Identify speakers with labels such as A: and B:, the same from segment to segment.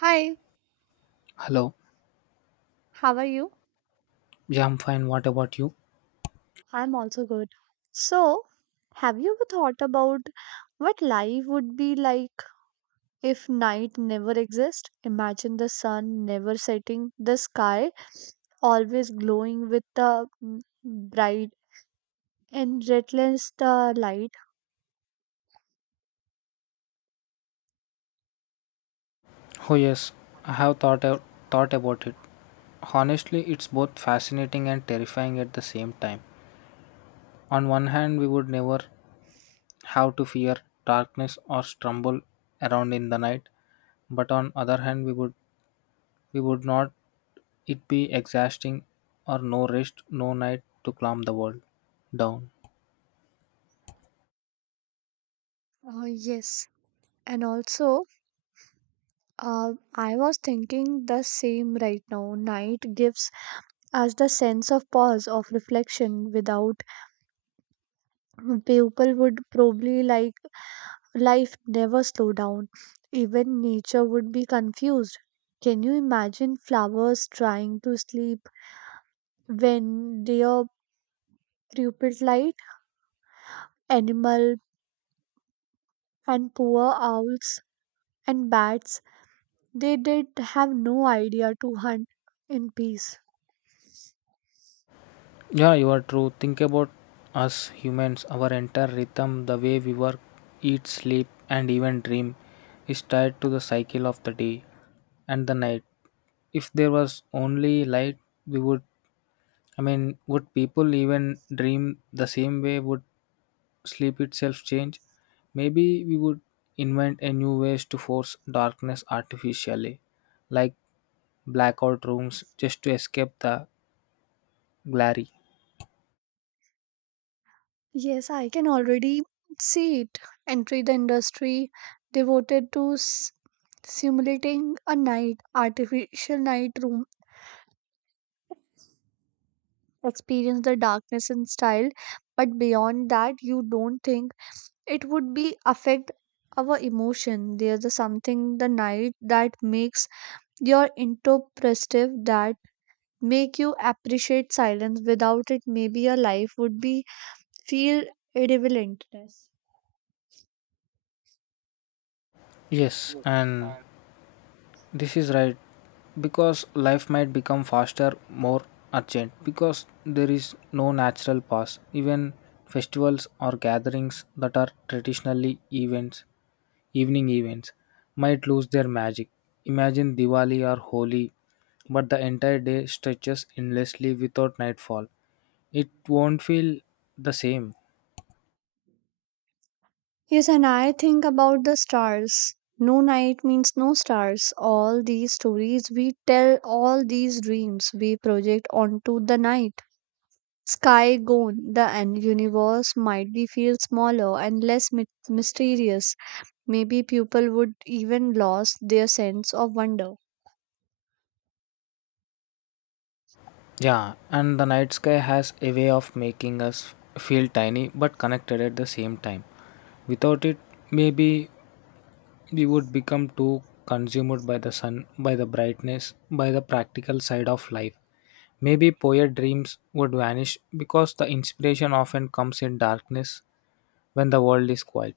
A: Hi,
B: Hello.
A: how are you?
B: Yeah, I'm fine. What about you?
A: I'm also good. So, have you ever thought about what life would be like if night never exists? Imagine the sun never setting, the sky always glowing with the bright and relentless light.
B: Oh yes, I have thought about it. Honestly, it's both fascinating and terrifying at the same time. On one hand, we would never have to fear darkness or stumble around in the night, but on other hand, we would not it be exhausting or no rest, no night to calm the world down.
A: Yes, and also I was thinking the same right now. Night gives us the sense of pause of reflection. Without people would probably like life never slow down. Even nature would be confused. Can you imagine flowers trying to sleep when their pupil light? Animal and poor owls and bats, they did have no idea to hunt in peace.
B: Yeah, you are true. Think about us humans. Our entire rhythm, the way we work, eat, sleep, and even dream, is tied to the cycle of the day and the night. If there was only light, we would. I mean, would people even dream the same way? Would sleep itself change? Maybe we would invent a new ways to force darkness artificially, like blackout rooms, just to escape the glare.
A: Yes, I can already see it. Entry the industry devoted to simulating a night, artificial night room experience the darkness in style, but beyond that, you don't think it would be affect our emotion? There's a something the night that makes your interpretive, that make you appreciate silence. Without it, maybe your life would be feel irrelevantness.
B: Yes, and this is right because life might become faster, more urgent because there is no natural pause. Even festivals or gatherings that are traditionally events, evening events, might lose their magic. Imagine Diwali or Holi, but the entire day stretches endlessly without nightfall. It won't feel the same.
A: Yes, and I think about the stars. No night means no stars. All these stories we tell, all these dreams we project onto the night sky gone, the universe might be feel smaller and less mysterious. Maybe people would even lost their sense of wonder.
B: Yeah, and the night sky has a way of making us feel tiny but connected at the same time. Without it, maybe we would become too consumed by the sun, by the brightness, by the practical side of life. Maybe poet dreams would vanish because the inspiration often comes in darkness when the world is quiet.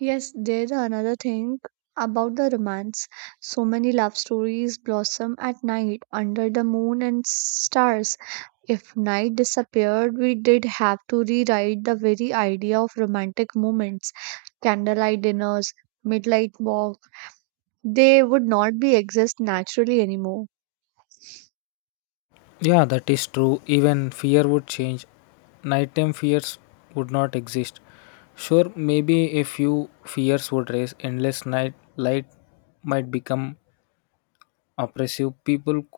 A: Yes, there's another thing about the romance. So many love stories blossom at night under the moon and stars. If night disappeared, we did have to rewrite the very idea of romantic moments, candlelight dinners, midnight walk. They would not be exist naturally anymore.
B: Yeah, that is true. Even fear would change. Nighttime fears would not exist. Sure, maybe a few fears would rise. Endless night light might become oppressive.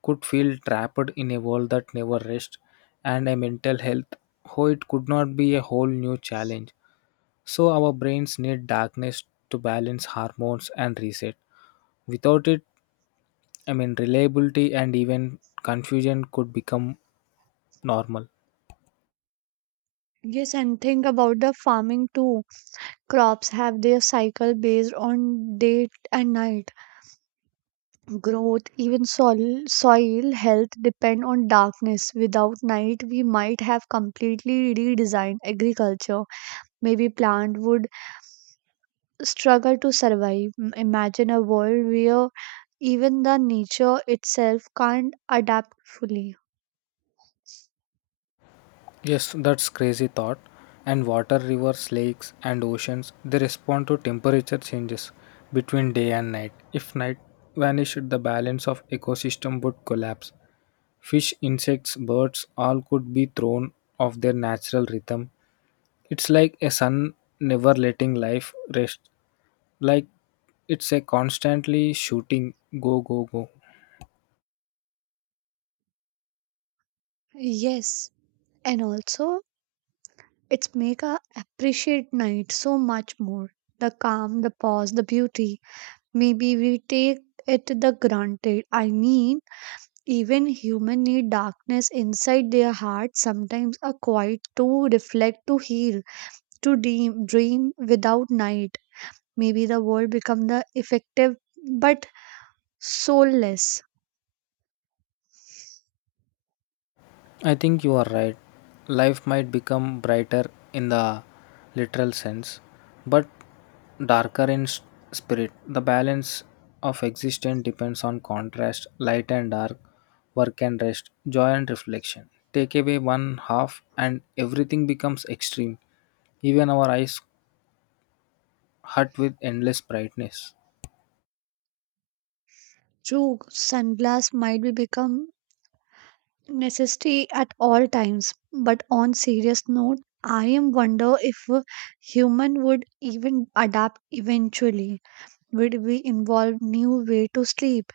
B: Could feel trapped in a world that never rests, and a mental health. Oh, it could not be a whole new challenge. So, our brains need darkness to balance hormones and reset. Without it, I mean, reliability and even confusion could become normal.
A: Yes, and think about the farming too. Crops have their cycle based on day and night. Growth, even soil health depend on darkness. Without night, we might have completely redesigned agriculture. Maybe plant would struggle to survive. Imagine a world where even the nature itself can't adapt fully.
B: Yes, that's crazy thought. And water, rivers, lakes, and oceans, they respond to temperature changes between day and night. If night vanished, the balance of ecosystem would collapse. Fish, insects, birds, all could be thrown off their natural rhythm. It's like a sun never letting life rest. Like it's a constantly shooting go go go.
A: Yes, and also it's make a appreciate night so much more. The calm, the pause, the beauty. Maybe we take it the granted. I mean, even human need darkness inside their heart, sometimes a quiet to reflect, to heal, to dream, without night. Maybe the world become the effective but soulless.
B: I think you are right. Life might become brighter in the literal sense, but darker in spirit. The balance of existence depends on contrast, light and dark, work and rest, joy and reflection. Take away one half, and everything becomes extreme. Even our eyes hurt with endless brightness.
A: True, sunglass might be become necessity at all times, but on serious note, I am wonder if human would even adapt eventually. Would we involve new way to sleep,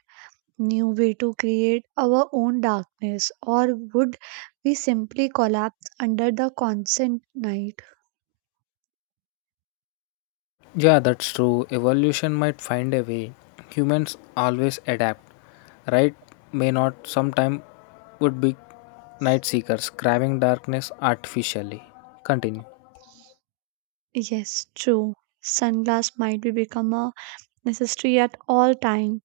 A: new way to create our own darkness, or would we simply collapse under the constant night?
B: Yeah, that's true. Evolution might find a way. Humans always adapt. Right may not sometime would be night seekers craving darkness artificially. Continue.
A: Yes, true. Sunglass might be become a necessity at all time,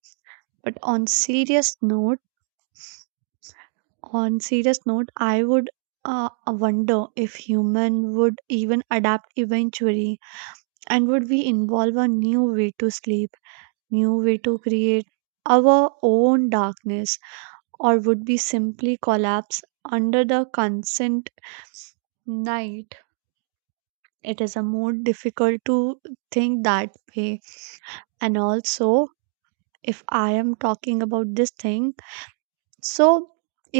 A: but on serious note, I would wonder if human would even adapt eventually. And would we involve a new way to sleep, new way to create our own darkness, or would we simply collapse under the constant night? It is a more difficult to think that way. And also, if I am talking about this thing, so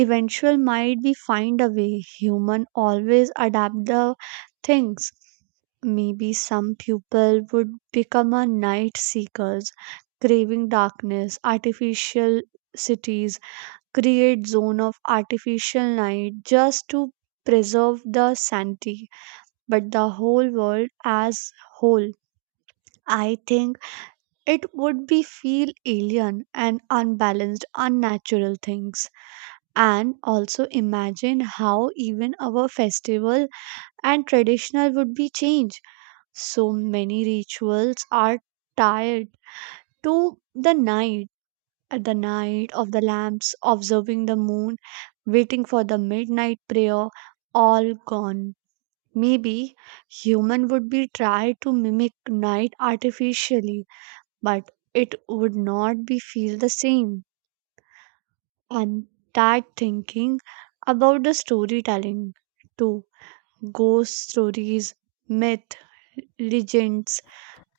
A: eventual might be find a way. Human always adapt the things. Maybe some people would become a night seekers, craving darkness artificial. Cities create zone of artificial night just to preserve the sanity. But the whole world as whole, I think it would be feel alien and unbalanced, unnatural things. And also imagine how even our festival and traditional would be changed. So many rituals are tied to the night, at the night of the lamps, observing the moon, waiting for the midnight prayer, all gone. Maybe human would be try to mimic night artificially, but it would not be feel the same. And that thinking about the storytelling too. Ghost stories, myth, legends,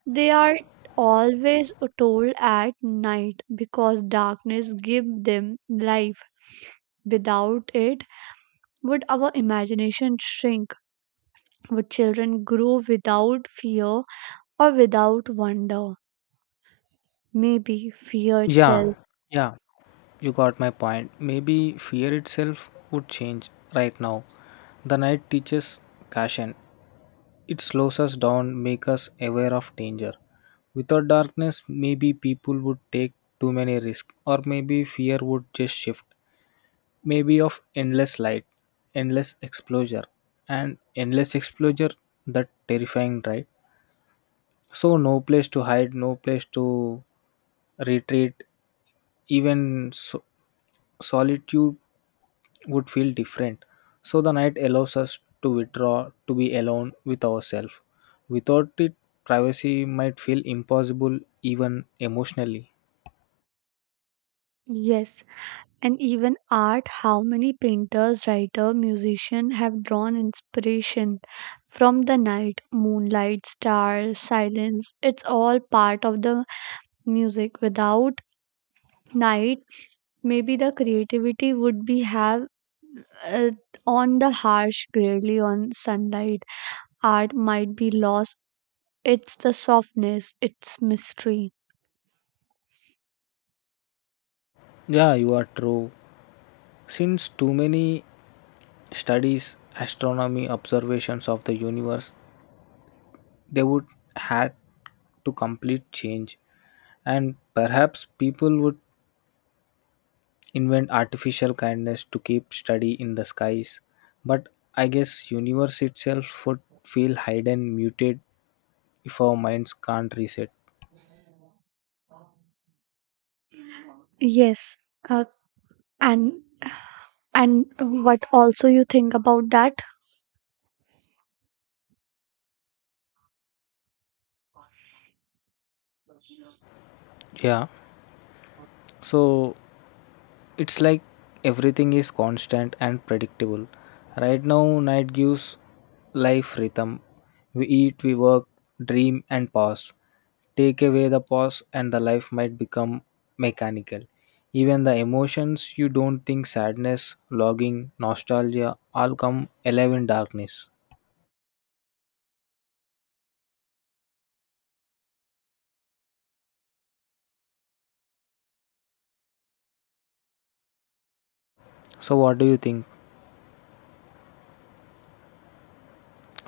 A: they are always told at night because darkness gives them life. Without it, would our imagination shrink? Would children grow without fear or without wonder? Maybe fear
B: Yeah,
A: itself.
B: yeah, you got my point. Maybe fear itself would change right now. The night teaches caution. It slows us down, make us aware of danger. Without darkness, maybe people would take too many risks, or maybe fear would just shift. May be of endless light, endless exposure, and endless exposure that terrifying, right? So no place to hide, no place to retreat. Even solitude would feel different. So the night allows us to withdraw, to be alone with ourselves. Without it, privacy might feel impossible, even emotionally.
A: Yes, and even art, how many painters, writer, musician have drawn inspiration from the night, moonlight, stars, silence. It's all part of the music. Without night, maybe the creativity would be have uh, on the harsh grayly on sunlight, art might be lost. It's the softness, it's mystery.
B: Yeah, you are true. Since too many studies, astronomy, observations of the universe, they would had to complete change, and perhaps people would invent artificial kindness to keep study in the skies, but I guess universe itself would feel hidden, muted if our minds can't reset.
A: Yes, uh, and and what also you think about that?
B: Yeah, so it's like everything is constant and predictable right now. Night gives life rhythm. We eat, we work, dream and pause. Take away the pause and the life might become mechanical. Even the emotions, you don't think sadness, longing, nostalgia all come alive in darkness. So what do you think?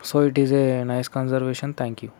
B: So it is a nice conservation. Thank you.